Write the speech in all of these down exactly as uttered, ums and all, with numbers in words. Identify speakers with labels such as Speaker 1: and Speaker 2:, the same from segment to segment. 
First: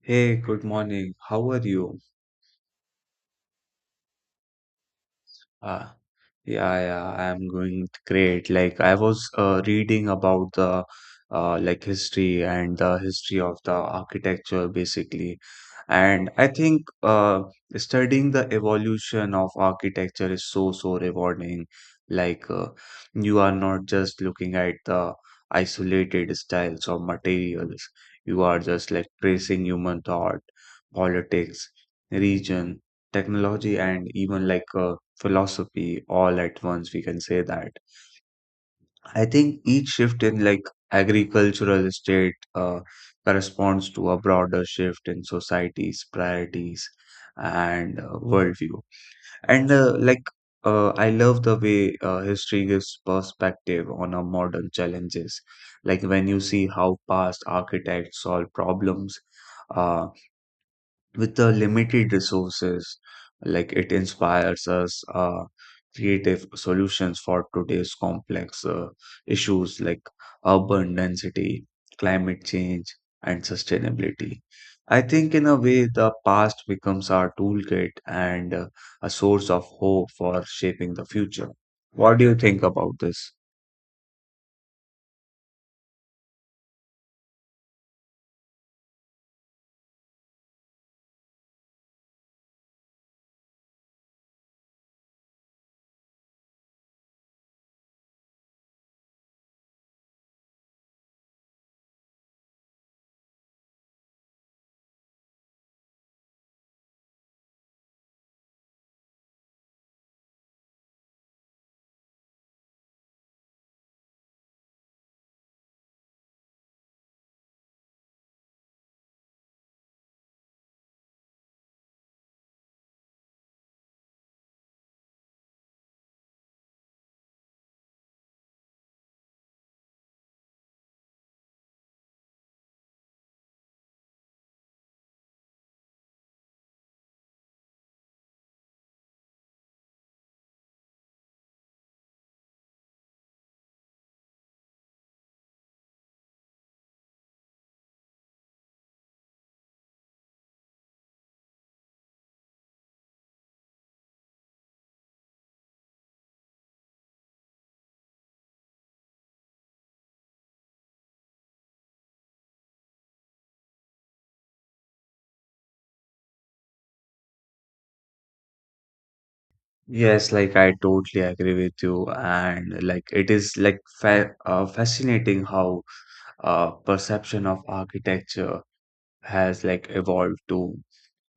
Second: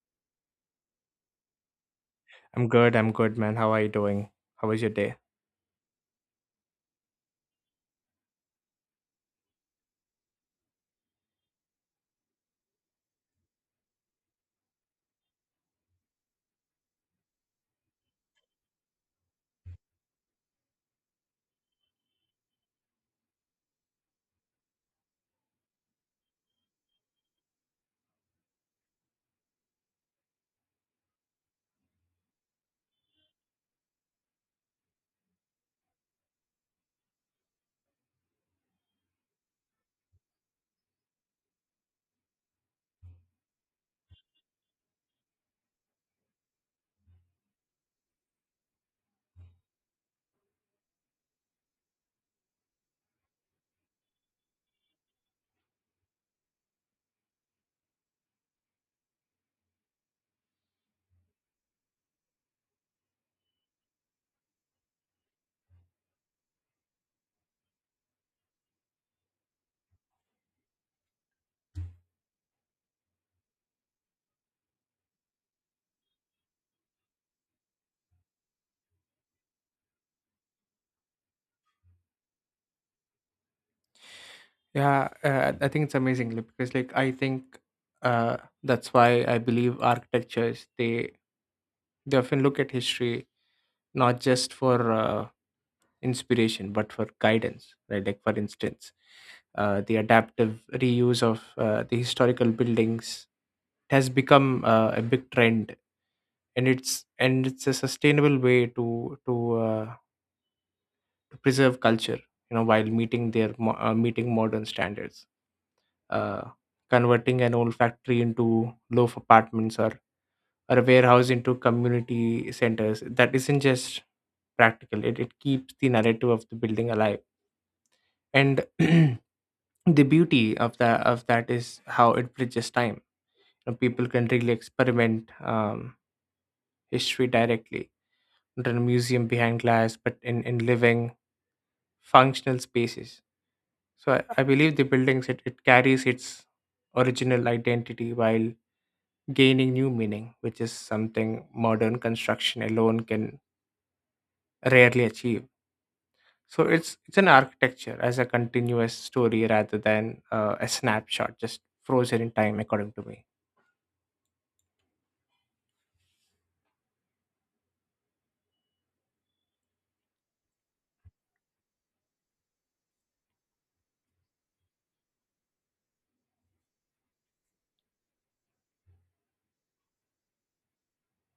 Speaker 1: Hey, good morning. How are you?
Speaker 2: I'm good. I'm good, man. How are you doing? How was your day?
Speaker 1: Uh, yeah, yeah, I'm going great. Like I was uh, reading about the uh, like history and the history of the architecture basically. And I think uh, studying the evolution of architecture is so, so rewarding. Like uh, you are not just looking at the isolated styles or materials. You are just like tracing human thought, politics, region, technology, and even like uh, philosophy all at once, we can say that I think each shift in like agricultural state uh, corresponds to a broader shift in society's priorities and uh, worldview and uh, like uh, I love the way uh, history gives perspective on our modern challenges, like when you see how past architects solve problems uh, with the limited resources. Like it inspires us uh, creative solutions for today's complex uh, issues like urban density, climate change, and sustainability. I think in a way the past becomes our toolkit and uh, a source of hope for shaping the future. What do you think about this?
Speaker 2: Yeah, uh, I think it's amazingly because, like, I think uh, that's why I believe architectures they they often look at history not just for uh, inspiration but for guidance, right? Like, for instance, uh, the adaptive reuse of uh, the historical buildings has become uh, a big trend, and it's and it's a sustainable way to to uh, to preserve culture, you know, while meeting their mo- uh, meeting modern standards uh, converting an old factory into loaf apartments or, or a warehouse into community centers that isn't just practical it, it keeps the narrative of the building alive and the beauty of that of that is how it bridges time. You know, people can really experiment um, history directly, not in a museum behind glass, but in, in living functional spaces. So I, I believe the buildings it, it carries its original identity while gaining new meaning, which is something modern construction alone can rarely achieve. So it's it's an architecture as a continuous story rather than uh, a snapshot just frozen in time, according to me.
Speaker 1: Yes, like I totally agree with you, and like it is like fa uh, fascinating how uh, perception of architecture has like evolved to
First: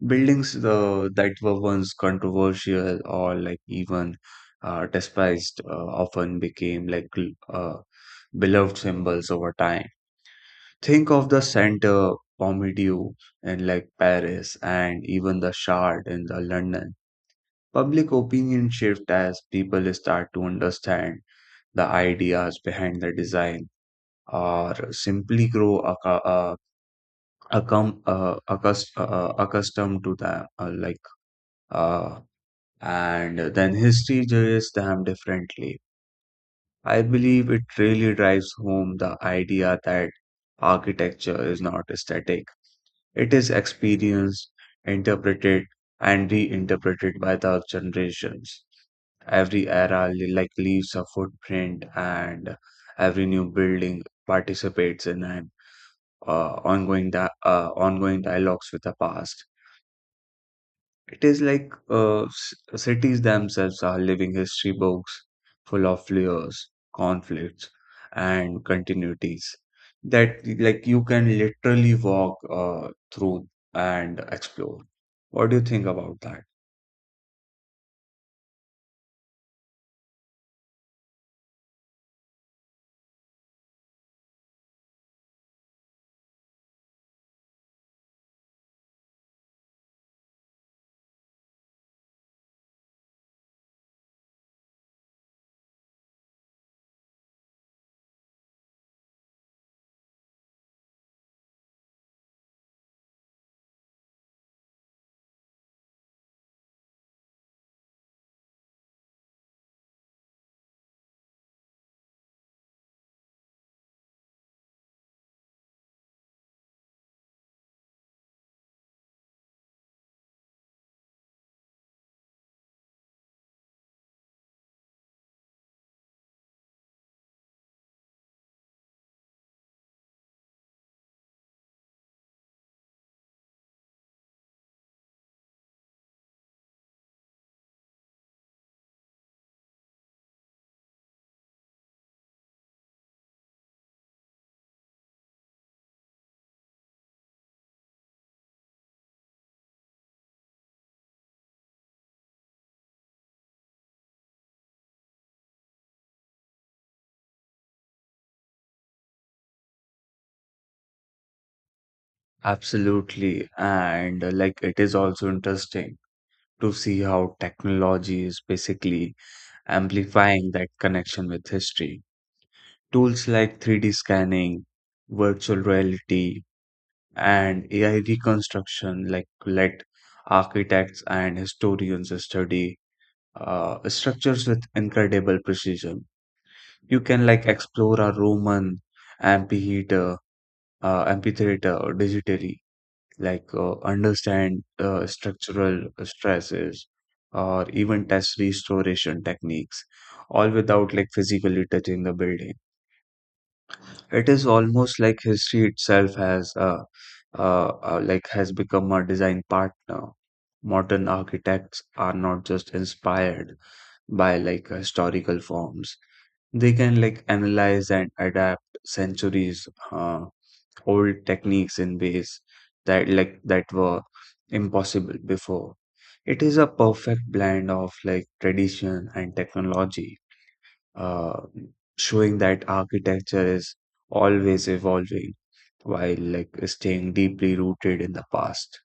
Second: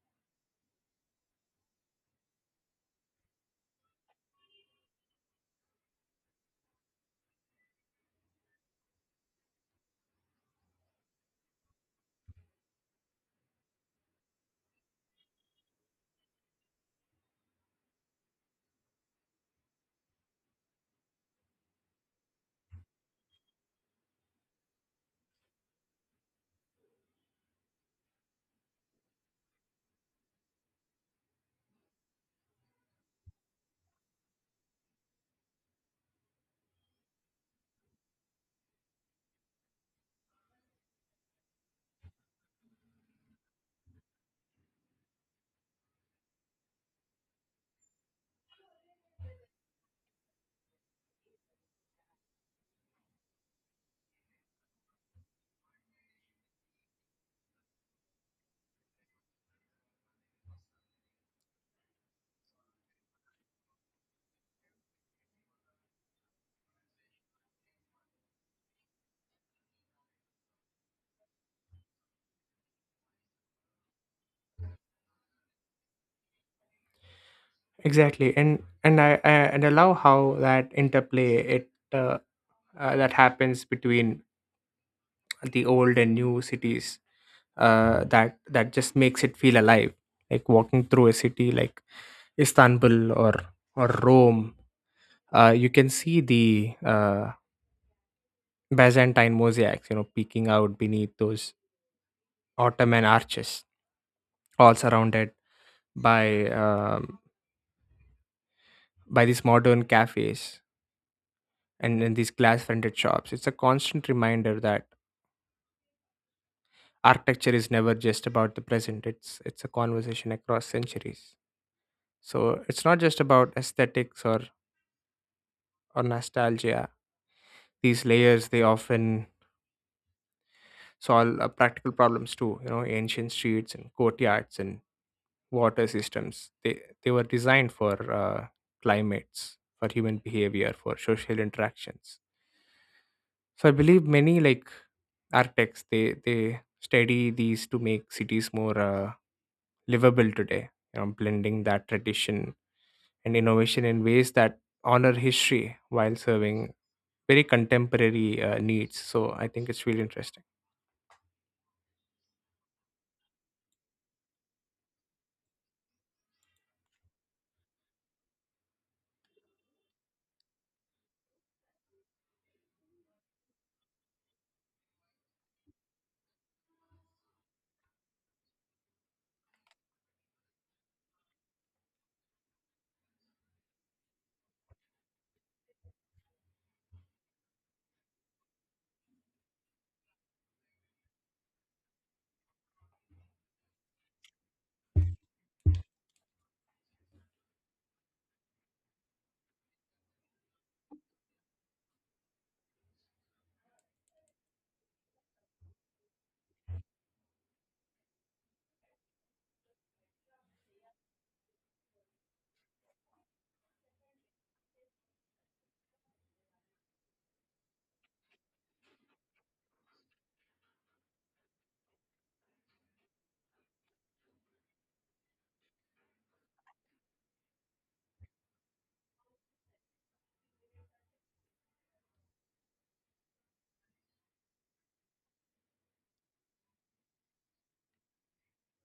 Speaker 1: buildings the, that were once controversial or like even uh, despised, uh, often became like l- uh, beloved symbols over time. Think of the center Pompidou in like Paris and even the Shard in the London. Public opinion shift as people start to understand the ideas behind the design or simply grow accu- uh, accum- uh, accus- uh, uh, accustomed to them, uh, like uh, and then history judges them differently. I believe it really drives home the idea that architecture is not static. It is experienced, interpreted, and reinterpreted by the generations. Every era li- like leaves a footprint, and every new building participates in an uh, ongoing di- uh, ongoing dialogues with the past. It is like uh, s- cities themselves are living history books full of layers, conflicts, and continuities that like you can literally walk uh, through and explore. What do you think about that?
Speaker 2: Exactly, and and I, I and I love how that interplay it uh, uh, that happens between the old and new cities uh, that that just makes it feel alive. Like walking through a city like Istanbul or or Rome, uh, you can see the uh, Byzantine mosaics, you know, peeking out beneath those Ottoman arches, all surrounded by um, by these modern cafes and, and these glass-fronted shops. It's a constant reminder that architecture is never just about the present. It's it's a conversation across centuries. So it's not just about aesthetics or or nostalgia. These layers they often solve uh, practical problems too. You know, ancient streets and courtyards and water systems. They they were designed for uh, climates, for human behavior, for social interactions. So I believe many like architects they they study these to make cities more uh, livable today. You know, blending that tradition and innovation in ways that honor history while serving very contemporary uh, needs. So I think it's really interesting.
Speaker 1: Absolutely. And uh, like it is also interesting to see how technology is basically amplifying that connection with history. Tools like three D scanning, virtual reality, and A I reconstruction like let architects and historians study uh, structures with incredible precision. You can like explore a Roman amphitheater, uh, amphitheater digitally, like uh, understand uh, structural stresses or even test restoration techniques, all without like physically touching the building. It is almost like history itself has uh, uh, uh, like has become a design partner. Modern architects are not just inspired by like historical forms. They can like analyze and adapt centuries uh, old techniques in ways that like that were impossible before. It is a perfect blend of like tradition and technology, uh, showing that architecture is always evolving while like staying deeply rooted in the past.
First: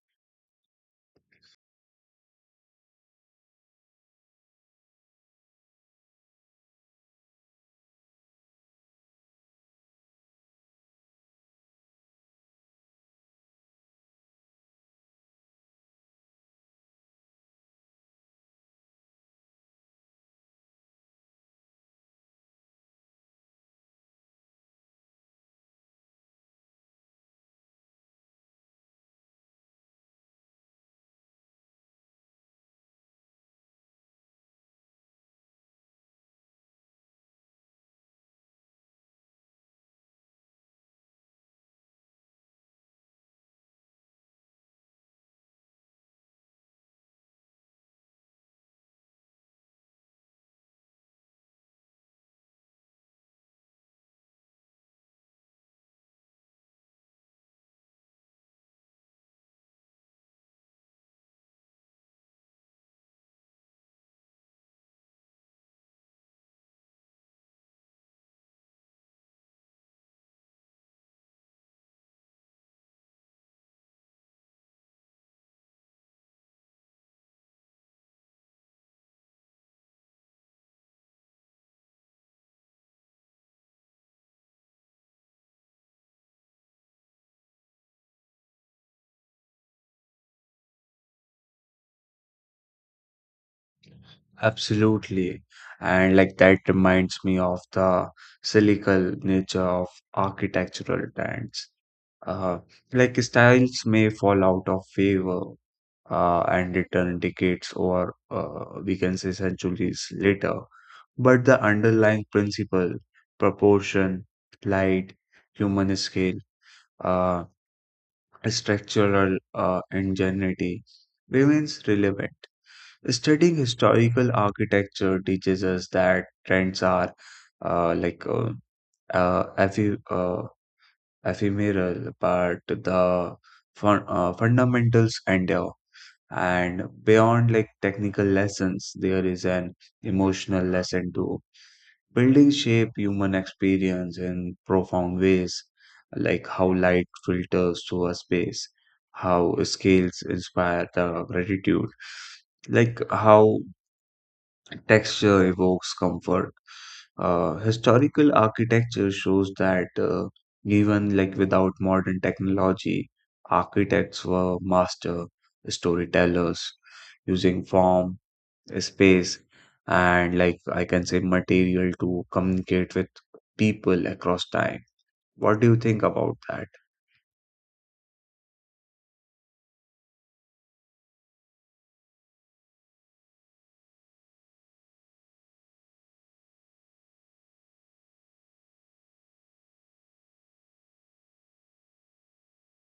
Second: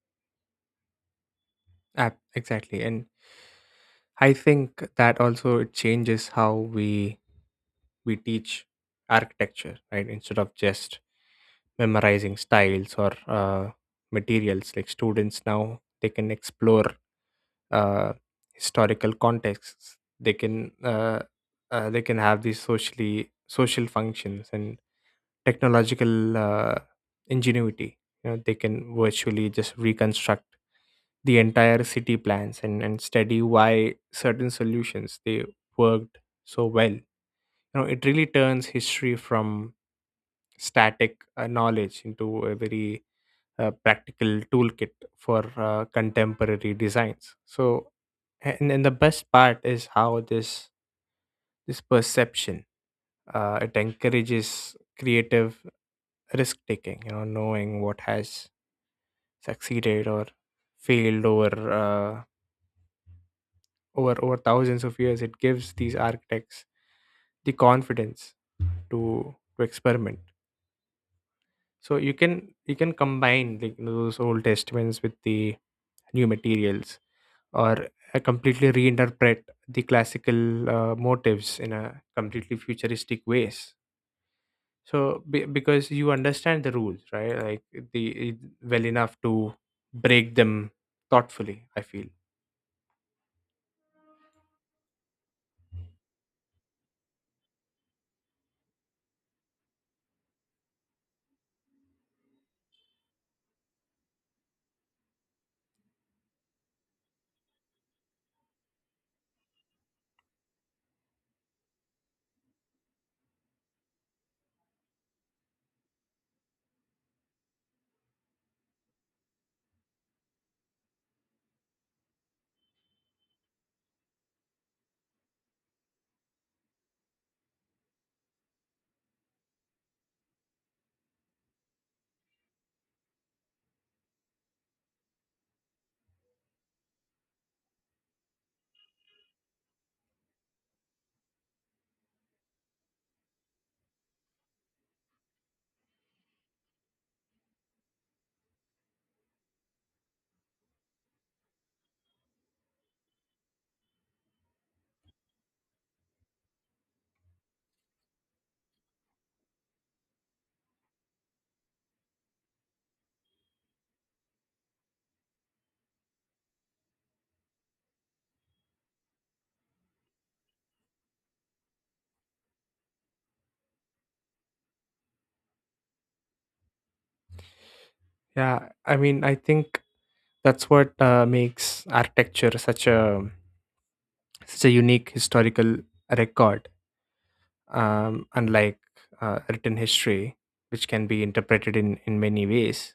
Speaker 2: Ah, exactly, and I think that also it changes how we we teach architecture, right? Instead of just memorizing styles or uh, materials, like students now they can explore uh, historical contexts. They can uh, uh, they can have these socially social functions and technological uh, ingenuity. You know, they can virtually just reconstruct the entire city plans, and, and study why certain solutions they worked so well. You know, it really turns history from static uh, knowledge into a very uh, practical toolkit for uh, contemporary designs. So and, and the best part is how this this perception uh, it encourages creative risk taking. You know, knowing what has succeeded or failed over uh, over over thousands of years, it gives these architects the confidence to to experiment. So you can you can combine like those Old Testaments with the new materials, or uh, completely reinterpret the classical uh, motives in a completely futuristic ways. So be, because you understand the rules, right? Like the well enough to break them thoughtfully, I feel.
Speaker 1: Absolutely. And like that reminds me of the cyclical nature of architectural trends. Uh, like styles may fall out of favor uh, and return decades or, uh, we can say, centuries later, but the underlying principle, proportion, light, human scale, uh, structural uh, ingenuity remains relevant. Studying historical architecture teaches us that trends are uh, like uh, uh, ephe- uh, ephemeral, but the fun- uh, fundamentals endure. And beyond like technical lessons, there is an emotional lesson too. Buildings shape human experience in profound ways, like how light filters through a space, how scales inspire the gratitude, like how texture evokes comfort. Uh, historical architecture shows that uh, even like without modern technology, architects were master storytellers using form, space, and like I can say material to communicate with people across time. What do you think about that?
Speaker 2: Yeah, I mean, I think that's what uh, makes architecture such a such a unique historical record. Um, unlike uh, written history, which can be interpreted in, in many ways.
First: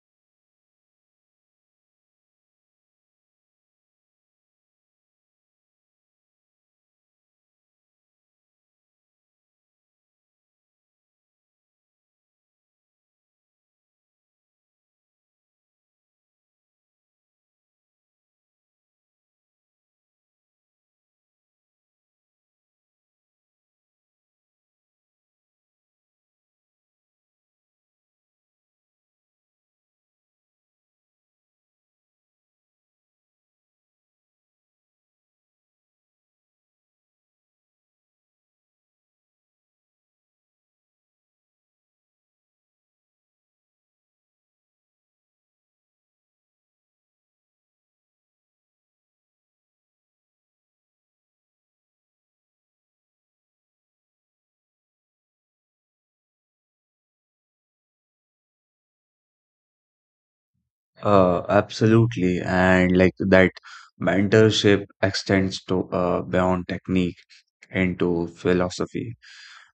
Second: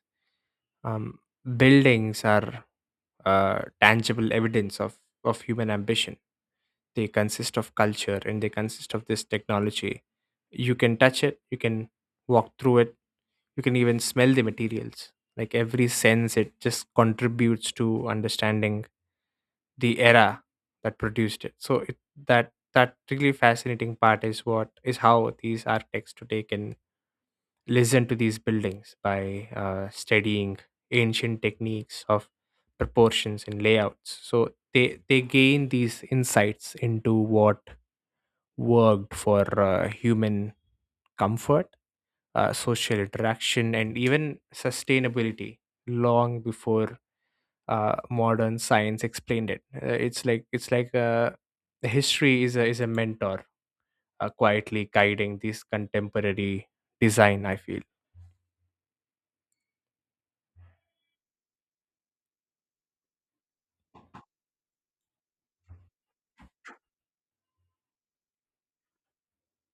Speaker 2: Um, Buildings are uh, tangible evidence of, of human ambition. They consist of culture and they consist of this technology. You can touch it, you can walk through it, you can even smell the materials. Like every sense, it just contributes to understanding the era that produced it. So it, that that really fascinating part is what is how these architects today can listen to these buildings by uh, studying ancient techniques of proportions and layouts. So they they gain these insights into what worked for uh, human comfort, uh, social interaction, and even sustainability long before uh, modern science explained it. Uh, it's like it's like uh, history is a, is a mentor, uh, quietly guiding this contemporary design, I feel.
Speaker 1: Uh, absolutely. And like that mentorship extends to, uh, beyond technique, into philosophy.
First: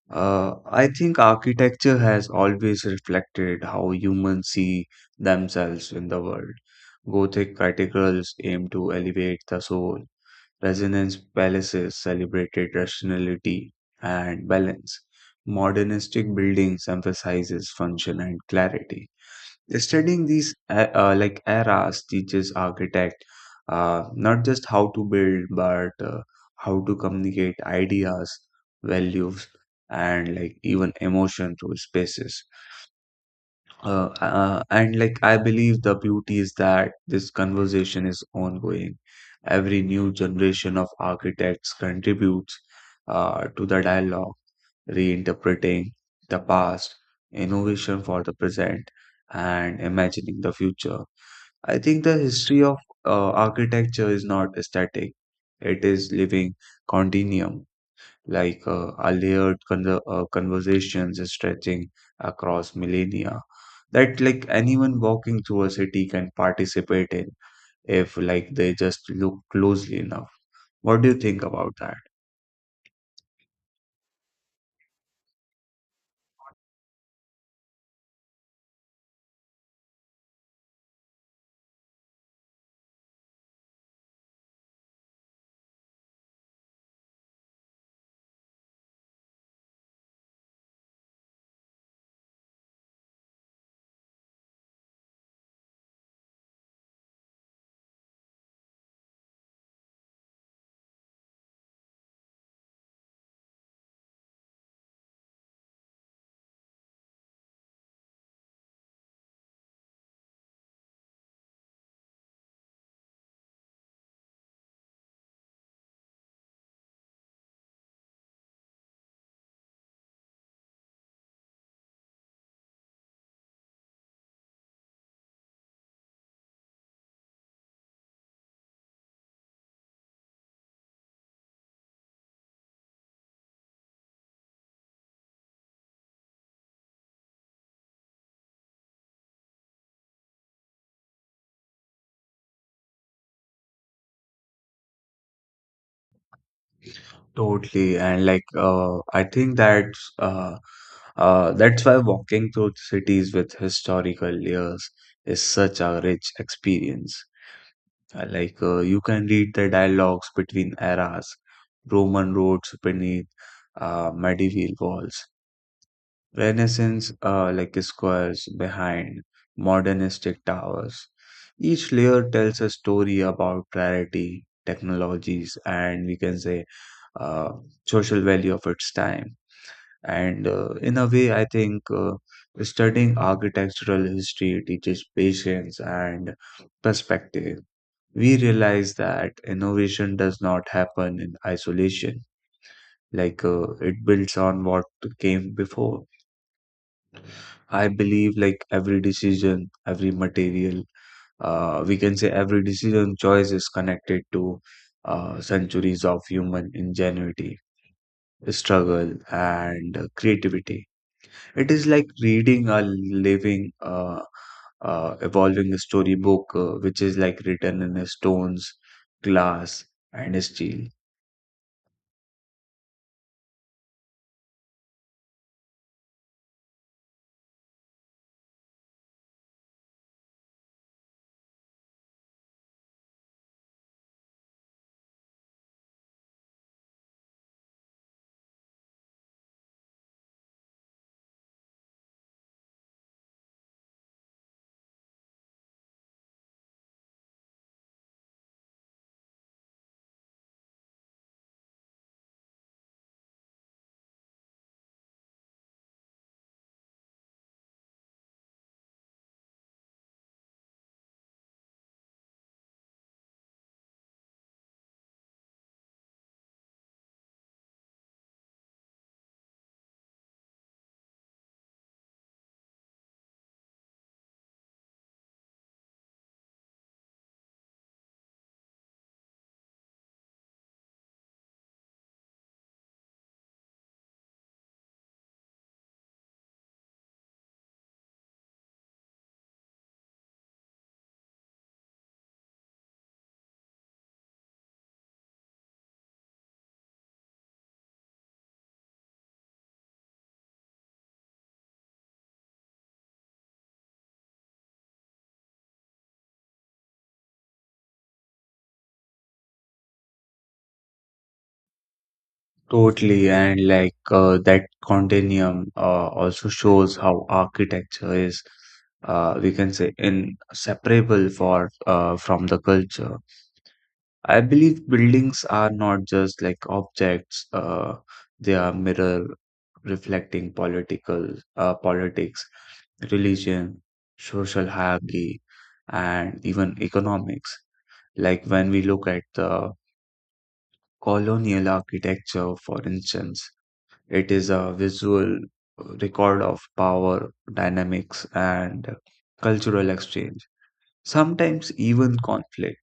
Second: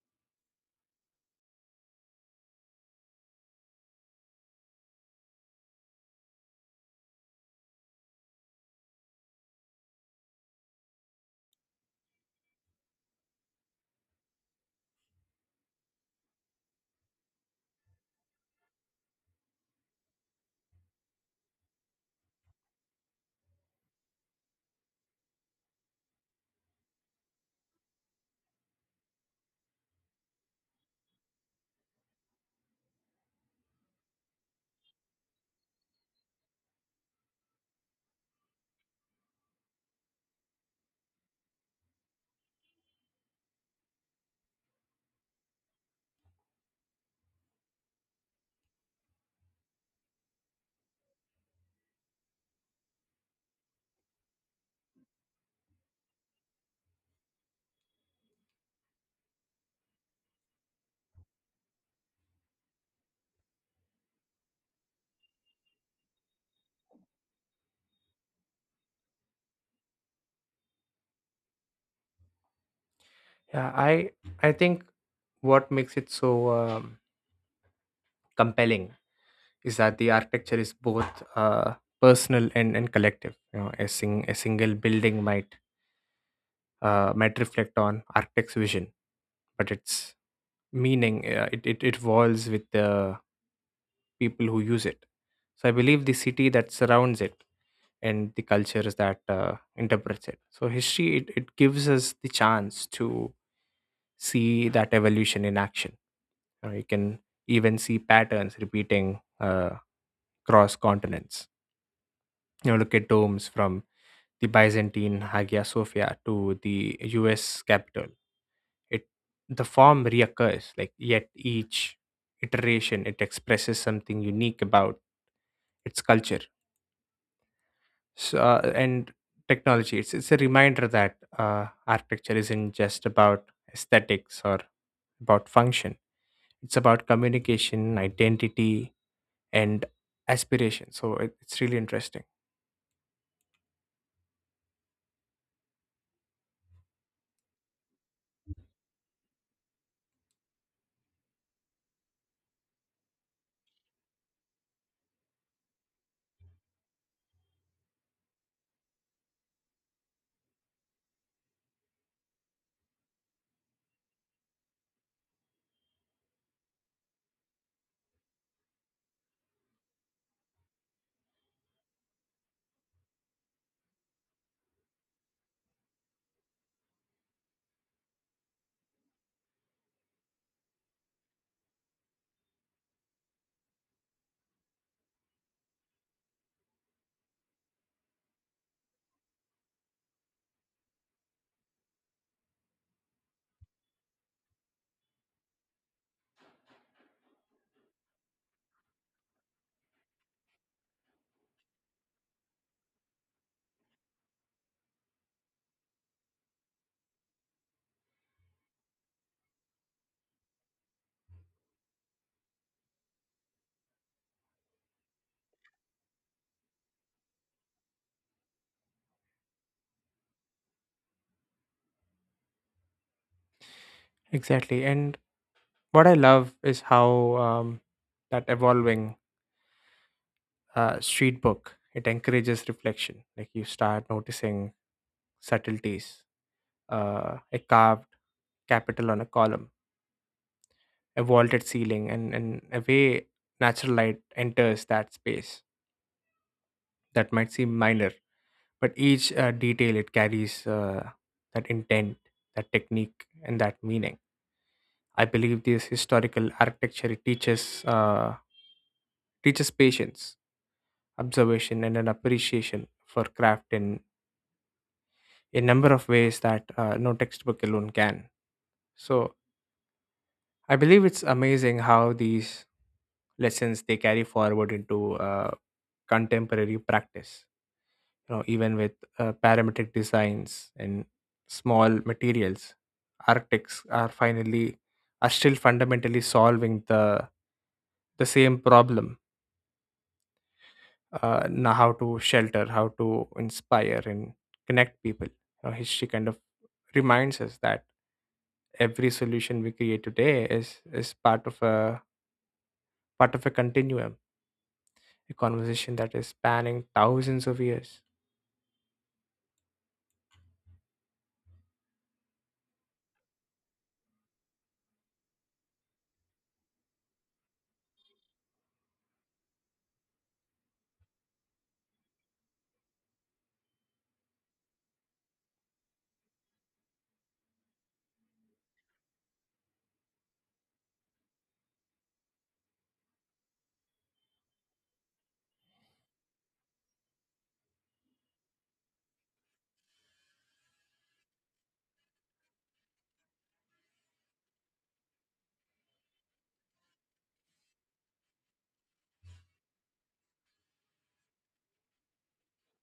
Speaker 1: Uh, I think architecture has always reflected how humans see themselves in the world. Gothic cathedrals aim to elevate the soul, Resonance palaces celebrated rationality and balance. Modernistic buildings emphasizes function and clarity. Studying these uh, uh, like eras teaches architect uh, not just how to build but uh, how to communicate ideas, values, and like even emotion through spaces. Uh, uh, and like I believe the beauty is that this conversation is ongoing. Every new generation of architects contributes uh, to the dialogue, reinterpreting the past, innovation for the present, and imagining the future. I think the history of uh, architecture is not static; it is living continuum, like uh, a layered con- uh, conversations stretching across millennia that like anyone walking through a city can participate in if like they just look closely enough. What do you think about that?
Speaker 2: Yeah, I I think what makes it so um, compelling is that the architecture is both uh, personal and, and collective. You know, a sing, a single building might uh, might reflect on architect's vision, but its meaning uh, it, it it evolves with the people who use it. So I believe the city that surrounds it and the cultures that uh, interprets it. So history it, it gives us the chance to see that evolution in action. You know, you can even see patterns repeating uh, across continents. You know, look at domes from the Byzantine Hagia Sophia to the U S capital. It the form reoccurs, like yet each iteration it expresses something unique about its culture. So, uh, and technology, it's, it's a reminder that uh, architecture isn't just about aesthetics or about function, it's about communication, identity, and aspiration. So, it, it's really interesting.
Speaker 1: Totally, and like uh, I think that's uh, uh, that's why walking through cities with historical layers is such a rich experience. Uh, Like uh, you can read the dialogues between eras, Roman roads beneath uh, medieval walls, Renaissance uh, like squares behind modernistic towers. Each layer tells a story about priority, technologies, and, we can say, uh, social value of its time. And uh, in a way, I think uh, studying architectural history teaches patience and perspective. We realize that innovation does not happen in isolation, like uh, it builds on what came before. I believe like every decision every material uh, we can say every decision choice is connected to uh, centuries of human ingenuity, struggle, and uh, creativity. It is like reading a living, uh, uh, evolving storybook, uh, which is like written in stones, glass, and steel.
Speaker 2: Exactly. And what I love is how um, that evolving uh, street book it encourages reflection. Like you start noticing subtleties, uh, a carved capital on a column, a vaulted ceiling, and, and a way natural light enters that space that might seem minor, but each uh, detail it carries uh, that intent, that technique, and that meaning. I believe this historical architecture it teaches uh, teaches patience, observation, and an appreciation for craft in a number of ways that uh, no textbook alone can. So I believe it's amazing how these lessons they carry forward into uh, contemporary practice. You know, even with uh, parametric designs and small materials, architects are finally are still fundamentally solving the the same problem. Uh, now, how to shelter, how to inspire and connect people. You know, history kind of reminds us that every solution we create today is is part of a part of a continuum, a conversation that is spanning thousands of years.
Speaker 1: Totally, and like uh, that continuum uh, also shows how architecture is, uh, we can say, inseparable for uh, from the culture. I believe buildings are not just like objects; uh, they are mirror reflecting political uh, politics, religion, social hierarchy, and even economics. Like when we look at the colonial architecture, for instance, it is a visual record of power dynamics and cultural exchange, sometimes even conflict.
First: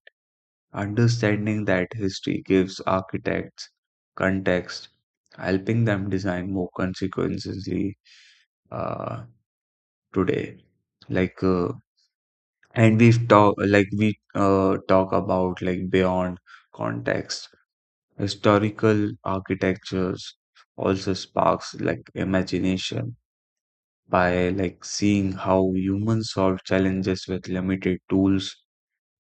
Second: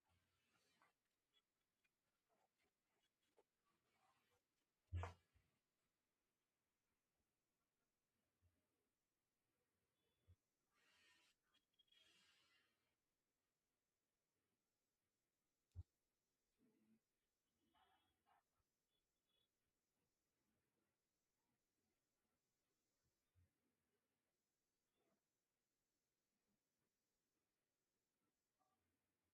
Speaker 1: Understanding that history gives architects context, helping them design more consequently uh, today. Like, uh, and we've talked, like, we uh, talk about like beyond context, historical architectures also sparks like imagination. By like seeing how humans solve challenges with limited tools,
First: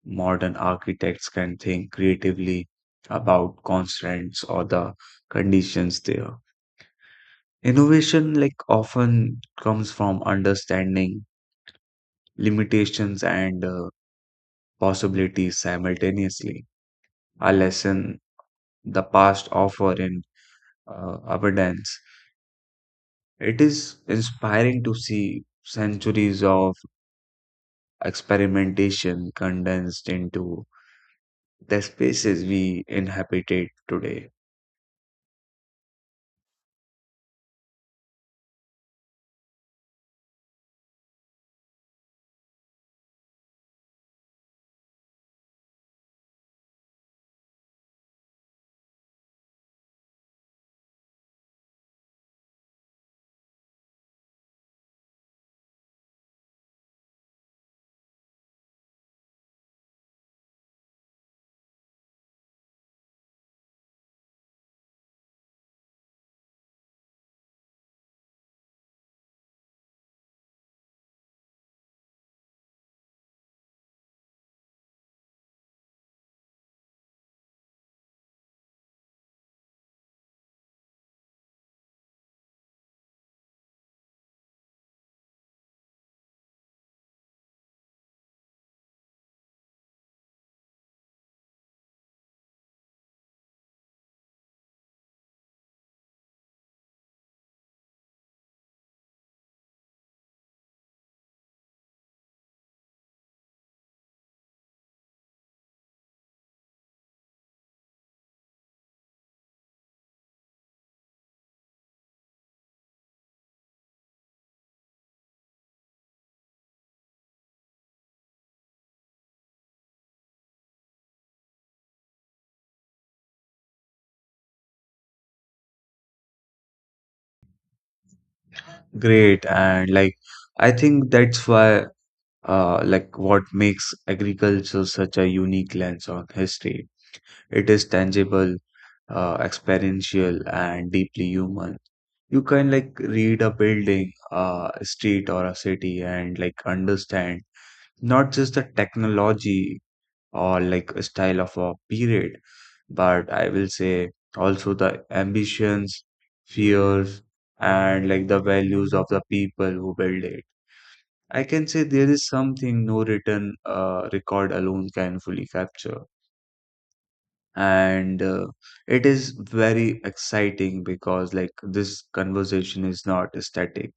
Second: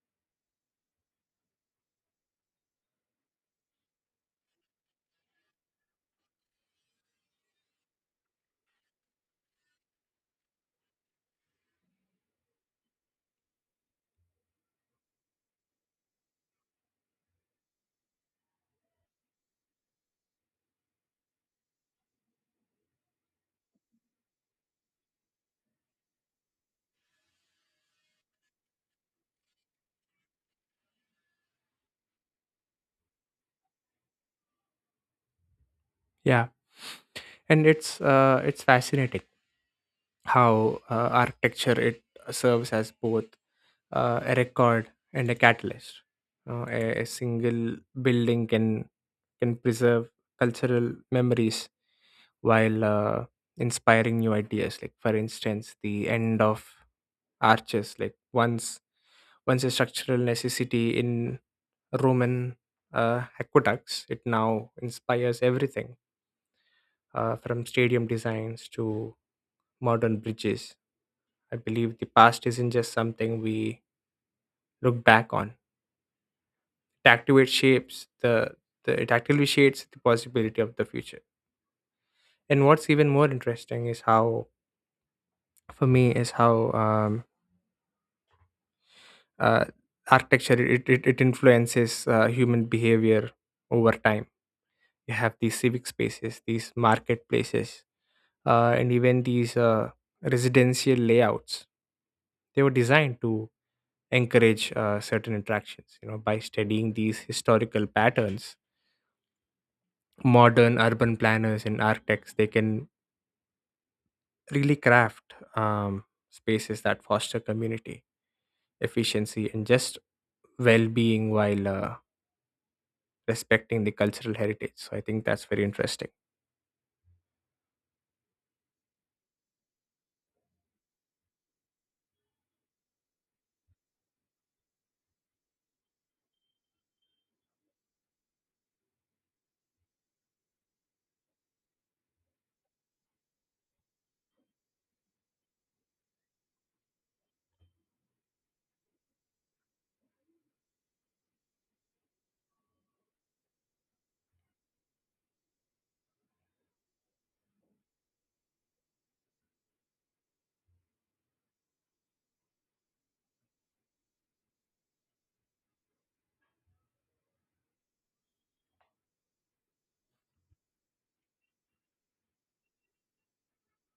Speaker 1: modern architects can think creatively about constraints or the conditions there. Innovation like often comes from understanding limitations and uh, possibilities simultaneously, a lesson the past offer in uh, abundance. It is inspiring to see centuries of experimentation condensed into the spaces we inhabited today.
Speaker 2: Yeah, and it's uh, it's fascinating how uh, architecture it serves as both uh, a record and a catalyst. Uh, a, a single building can can preserve cultural memories while uh, inspiring new ideas. Like for instance, the end of arches, like once once a structural necessity in Roman uh, aqueducts, it now inspires everything uh, from stadium designs to modern bridges. I believe the past isn't just something we look back on. It activates shapes the, the it actively shapes the possibility of the future. And what's even more interesting is how, for me, is how um, uh, architecture it, it, it influences uh, human behavior over time. You have these civic spaces, these marketplaces, uh, and even these uh, residential layouts. They were designed to encourage uh, certain interactions. You know, by studying these historical patterns, modern urban planners and architects they can really craft um, spaces that foster community, efficiency, and just well-being while uh, respecting the cultural heritage. So I think that's very interesting.
Speaker 1: Great, and like I think that's why uh like what makes agriculture such a unique lens on history. It is tangible, uh experiential, and deeply human. You can like read a building, uh, a street, or a city and like understand not just the technology or like a style of a period, but I will say also the ambitions, fears, and like the values of the people who build it. I can say there is something no written uh, record alone can fully capture. And uh, it is very exciting because like this conversation is not static.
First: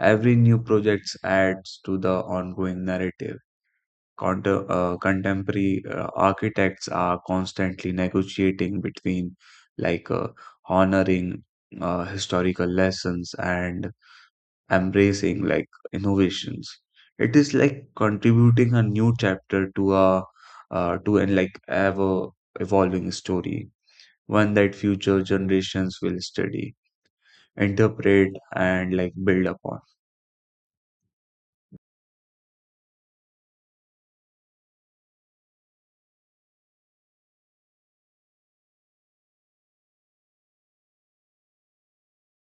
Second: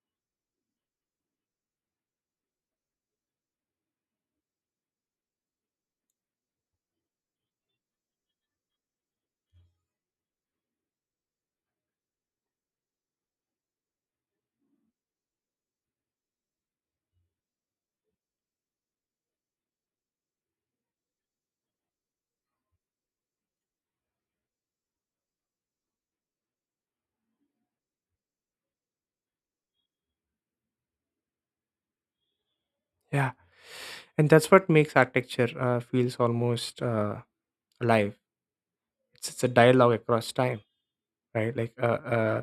Speaker 1: Every new project adds to the ongoing narrative. Contem- uh, contemporary uh, architects are constantly negotiating between like uh, honoring uh, historical lessons and embracing like innovations. It is like contributing a new chapter to a uh, to an like ever evolving story, one that future generations will study, interpret, and like build upon.
Speaker 2: Yeah, and that's what makes architecture uh, feels almost uh, alive. It's, it's a dialogue across time, right? Like uh, uh,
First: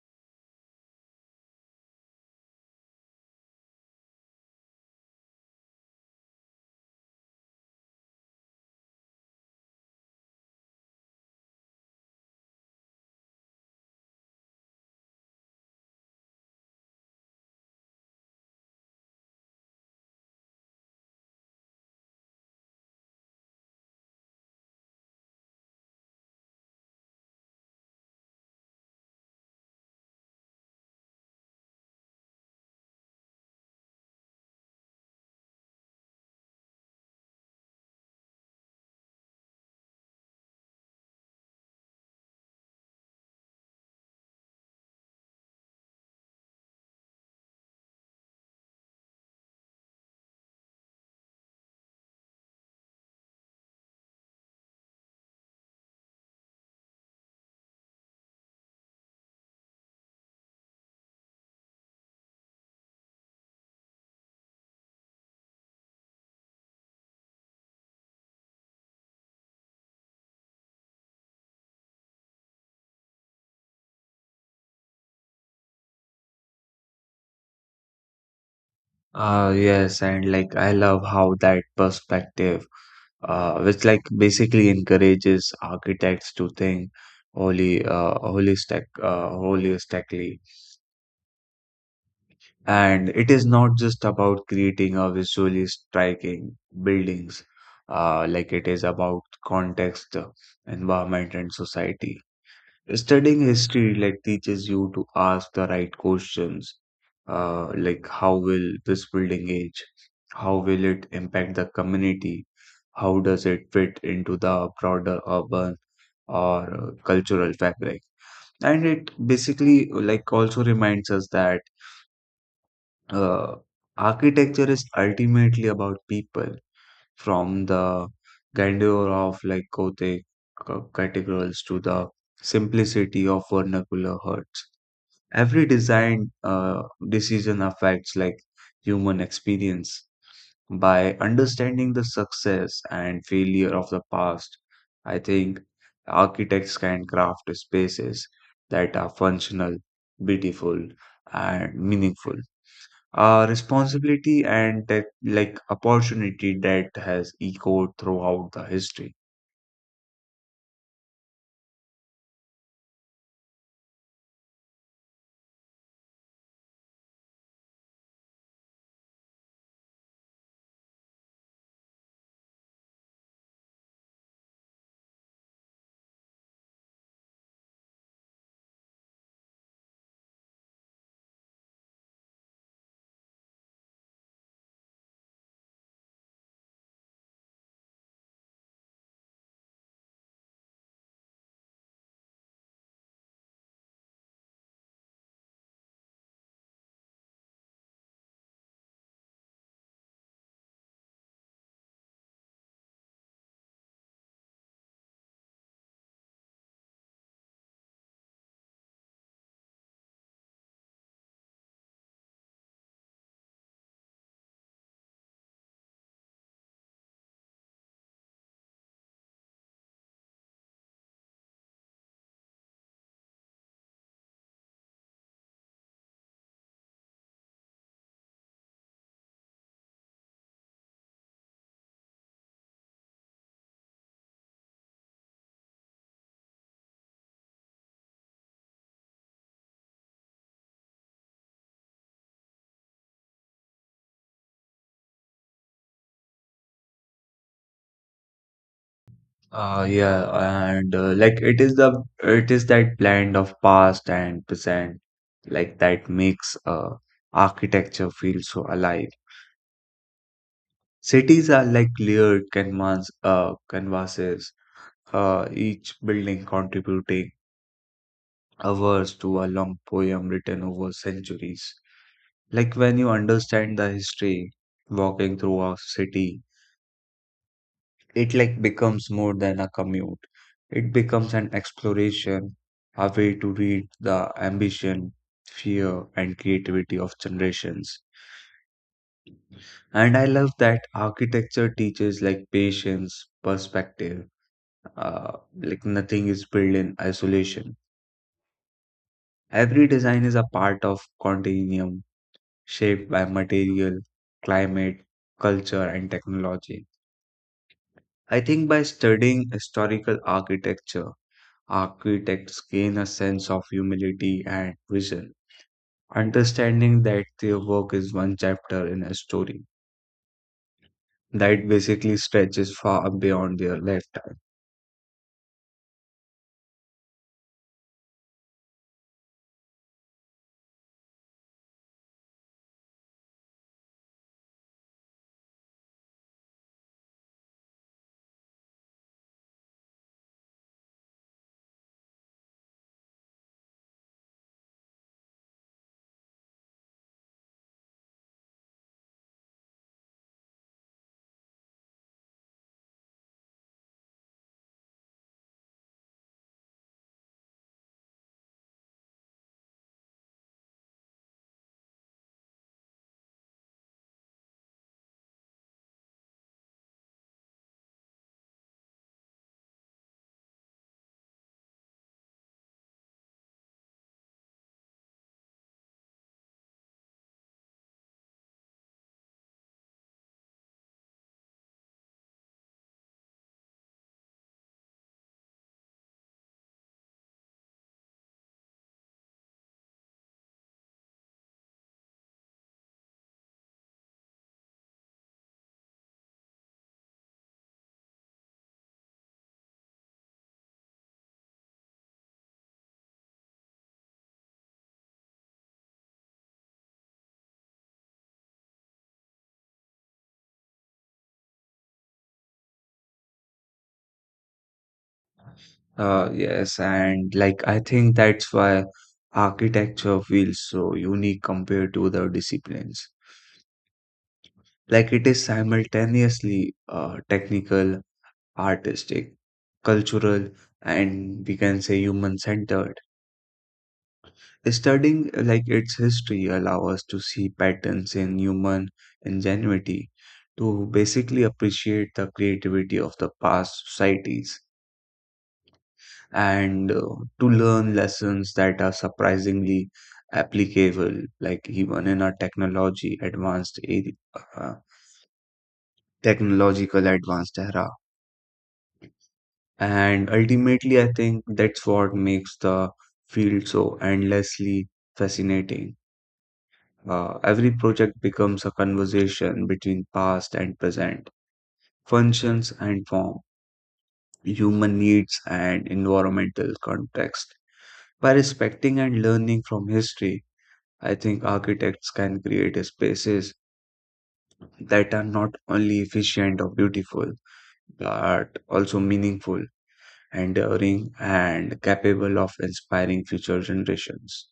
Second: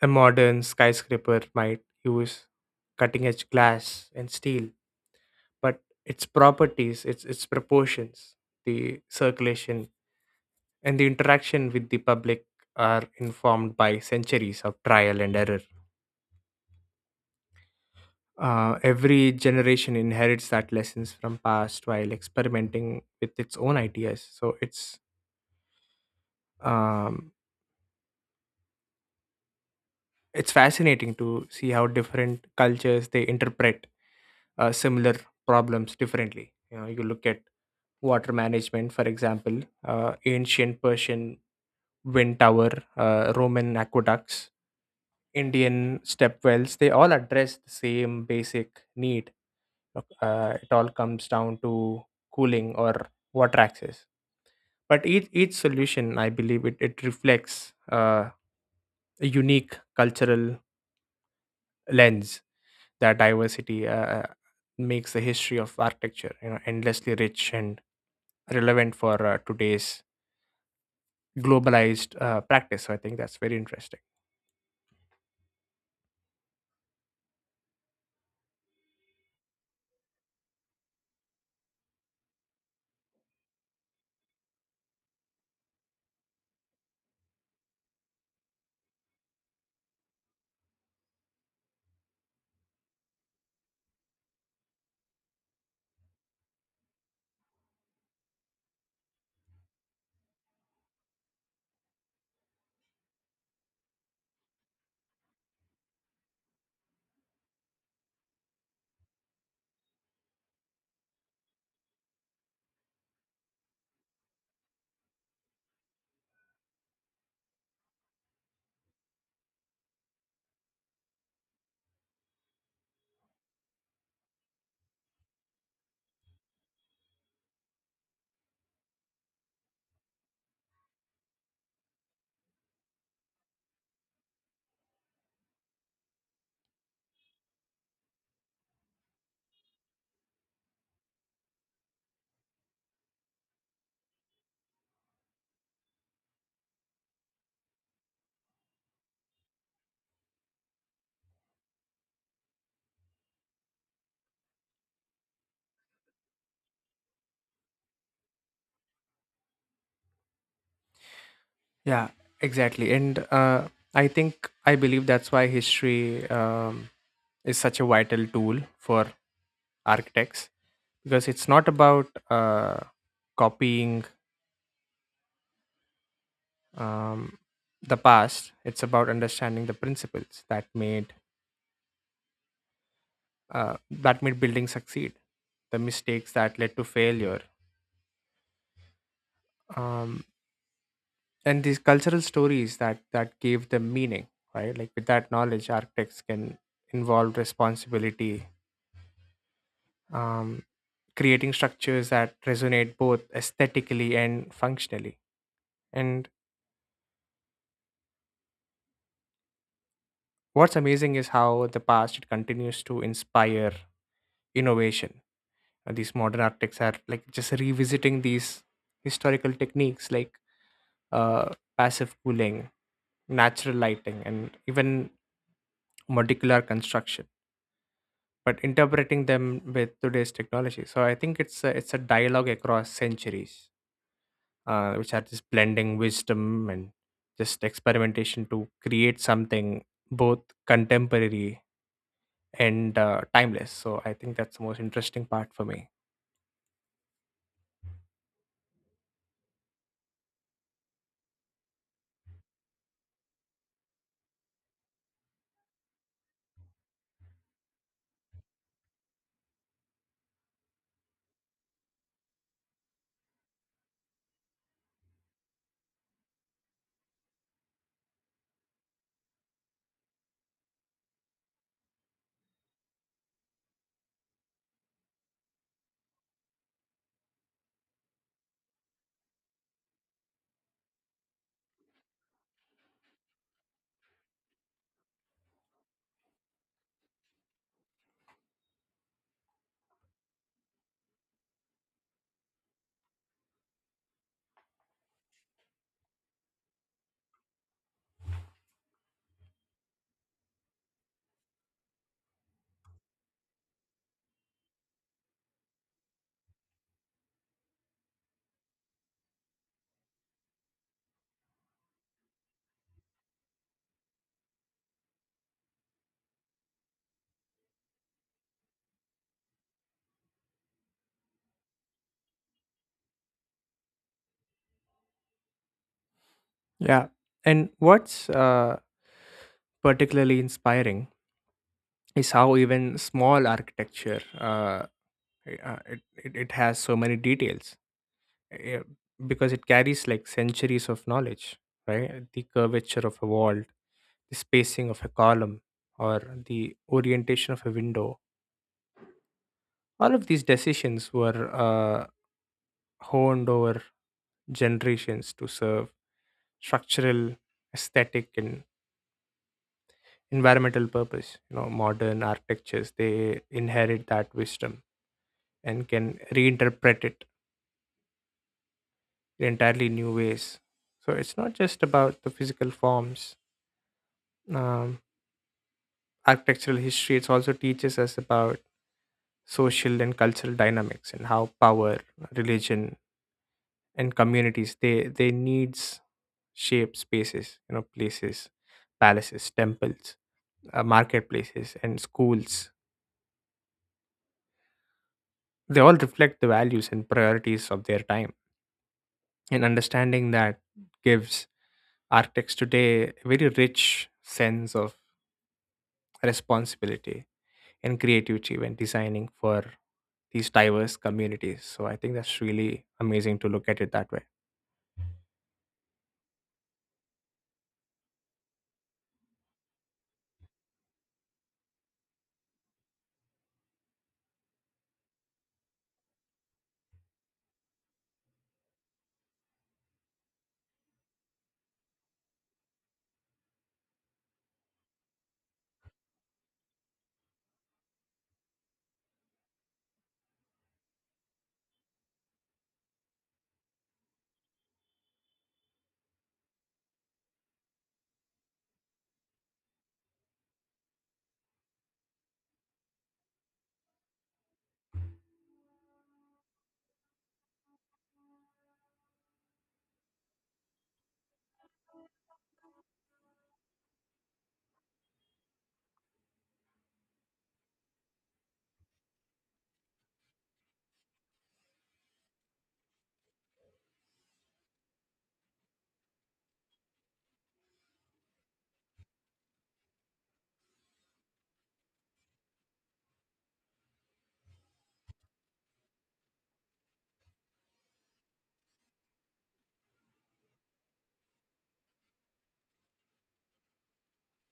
Speaker 2: a modern skyscraper might use cutting edge glass and steel, but its properties, its its proportions, the circulation, and the interaction with the public are informed by centuries of trial and error. Uh, every generation inherits that lessons from past while experimenting with its own ideas. So it's um, it's fascinating to see how different cultures they interpret uh, similar problems differently. You know, you look at water management, for example, uh, ancient Persian Wind Tower, uh, Roman aqueducts, Indian stepwells, they all address the same basic need. Uh, it all comes down to cooling or water access. But each, each solution, I believe, it, it reflects uh, a unique cultural lens. That diversity uh, uh, makes the history of architecture, you know, endlessly rich and relevant for uh, today's globalized uh, practice. So I think that's very interesting.
Speaker 1: Uh, yes, and like I love how that perspective, uh, which like basically encourages architects to think holy, uh, holistic, uh, holistically. And it is not just about creating a visually striking buildings, uh, like it is about context, environment, and society. Studying history like teaches you to ask the right questions, uh, like how will this building age? How will it impact the community? How does it fit into the broader urban or uh, cultural fabric? And it basically like also reminds us that uh, architecture is ultimately about people, from the grandeur of like Gothic uh, cathedrals to the simplicity of vernacular huts. Every design uh, decision affects like human experience. By understanding the success and failure of the past, I think architects can craft spaces that are functional, beautiful, and meaningful. A responsibility and tech, like opportunity, that has echoed throughout the history.
Speaker 2: Yeah, exactly. And uh, I think I believe that's why history um, is such a vital tool for architects, because it's not about uh, copying um, the past; it's about understanding the principles that made uh, that made building succeed, the mistakes that led to failure, um, and these cultural stories that that gave them meaning, right? Like with that knowledge, architects can involve responsibility, um, creating structures that resonate both aesthetically and functionally. And what's amazing is how the past it continues to inspire innovation. Uh, these modern architects are like just revisiting these historical techniques, like uh, passive cooling, natural lighting, and even modular construction, but interpreting them with today's technology. So I think it's a, it's a dialogue across centuries, uh, which are just blending wisdom and just experimentation to create something both contemporary and uh, timeless. So I think that's the most interesting part for me.
Speaker 1: Uh, yeah, and uh, like it is the it is that blend of past and present, like that makes uh architecture feel so alive. Cities are like layered canvas, uh, canvases, uh, each building contributing a verse to a long poem written over centuries. Like when you understand the history, walking through a city, it like becomes more than a commute. It becomes an exploration, a way to read the ambition, fear, and creativity of generations. And I love that architecture teaches like patience, perspective, uh, like nothing is built in isolation. Every design is a part of continuum shaped by material, climate, culture, and technology. I think by studying historical architecture, architects gain a sense of humility and vision, understanding that their work is one chapter in a story that basically stretches far beyond their lifetime.
Speaker 2: Yeah, and what's uh, particularly inspiring is how even small architecture uh, it, uh, it, it it has so many details, eh, because it carries like centuries of knowledge, right? The curvature of a wall, the spacing of a column, or the orientation of a window. All of these decisions were uh, honed over generations to serve structural, aesthetic, and environmental purpose. You know, modern architectures they inherit that wisdom and can reinterpret it in entirely new ways. So it's not just about the physical forms. Um, Architectural history it also teaches us about social and cultural dynamics and how power, religion, and communities they they needs shape spaces. You know, places, palaces, temples, uh, marketplaces, and schools, they all reflect the values and priorities of their time, and understanding that gives architects today a very rich sense of responsibility and creativity when designing for these diverse communities. So I think that's really amazing to look at it that way.
Speaker 1: Uh, yes, and like I think that's why architecture feels so unique compared to other disciplines. Like it is simultaneously uh, technical, artistic, cultural, and, we can say, human centered Studying uh, like its history allow us to see patterns in human ingenuity, to basically appreciate the creativity of the past societies, and uh, to learn lessons that are surprisingly applicable, like even in our technology advanced area, uh, technological advanced era. And ultimately, I think that's what makes the field so endlessly fascinating. Uh, every project becomes a conversation between past and present, functions and form, human needs and environmental context. By respecting and learning from history, I think architects can create spaces that are not only efficient or beautiful, but also meaningful, enduring, and capable of inspiring future generations.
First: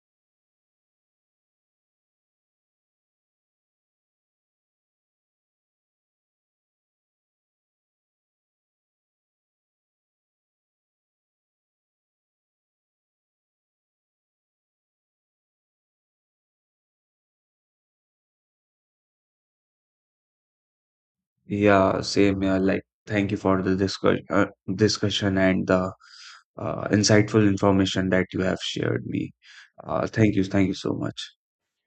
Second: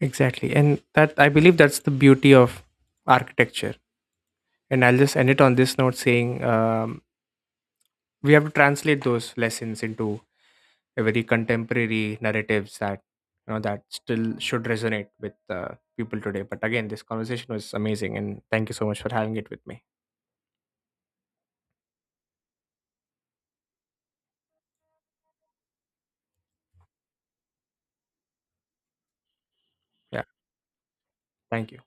Speaker 2: Exactly. And that I believe that's the beauty of architecture. And I'll just end it on this note saying, um, we have to translate those lessons into a very contemporary narratives that, you know, that still should resonate with uh, people today. But again, this conversation was amazing, and thank you so much for having it with me.
Speaker 1: Yeah, same here. Like, thank you for the discussion, uh, discussion and the uh, insightful information that you have shared me. Uh,
Speaker 2: Yeah,
Speaker 1: thank you, thank you so much.
Speaker 2: thank you.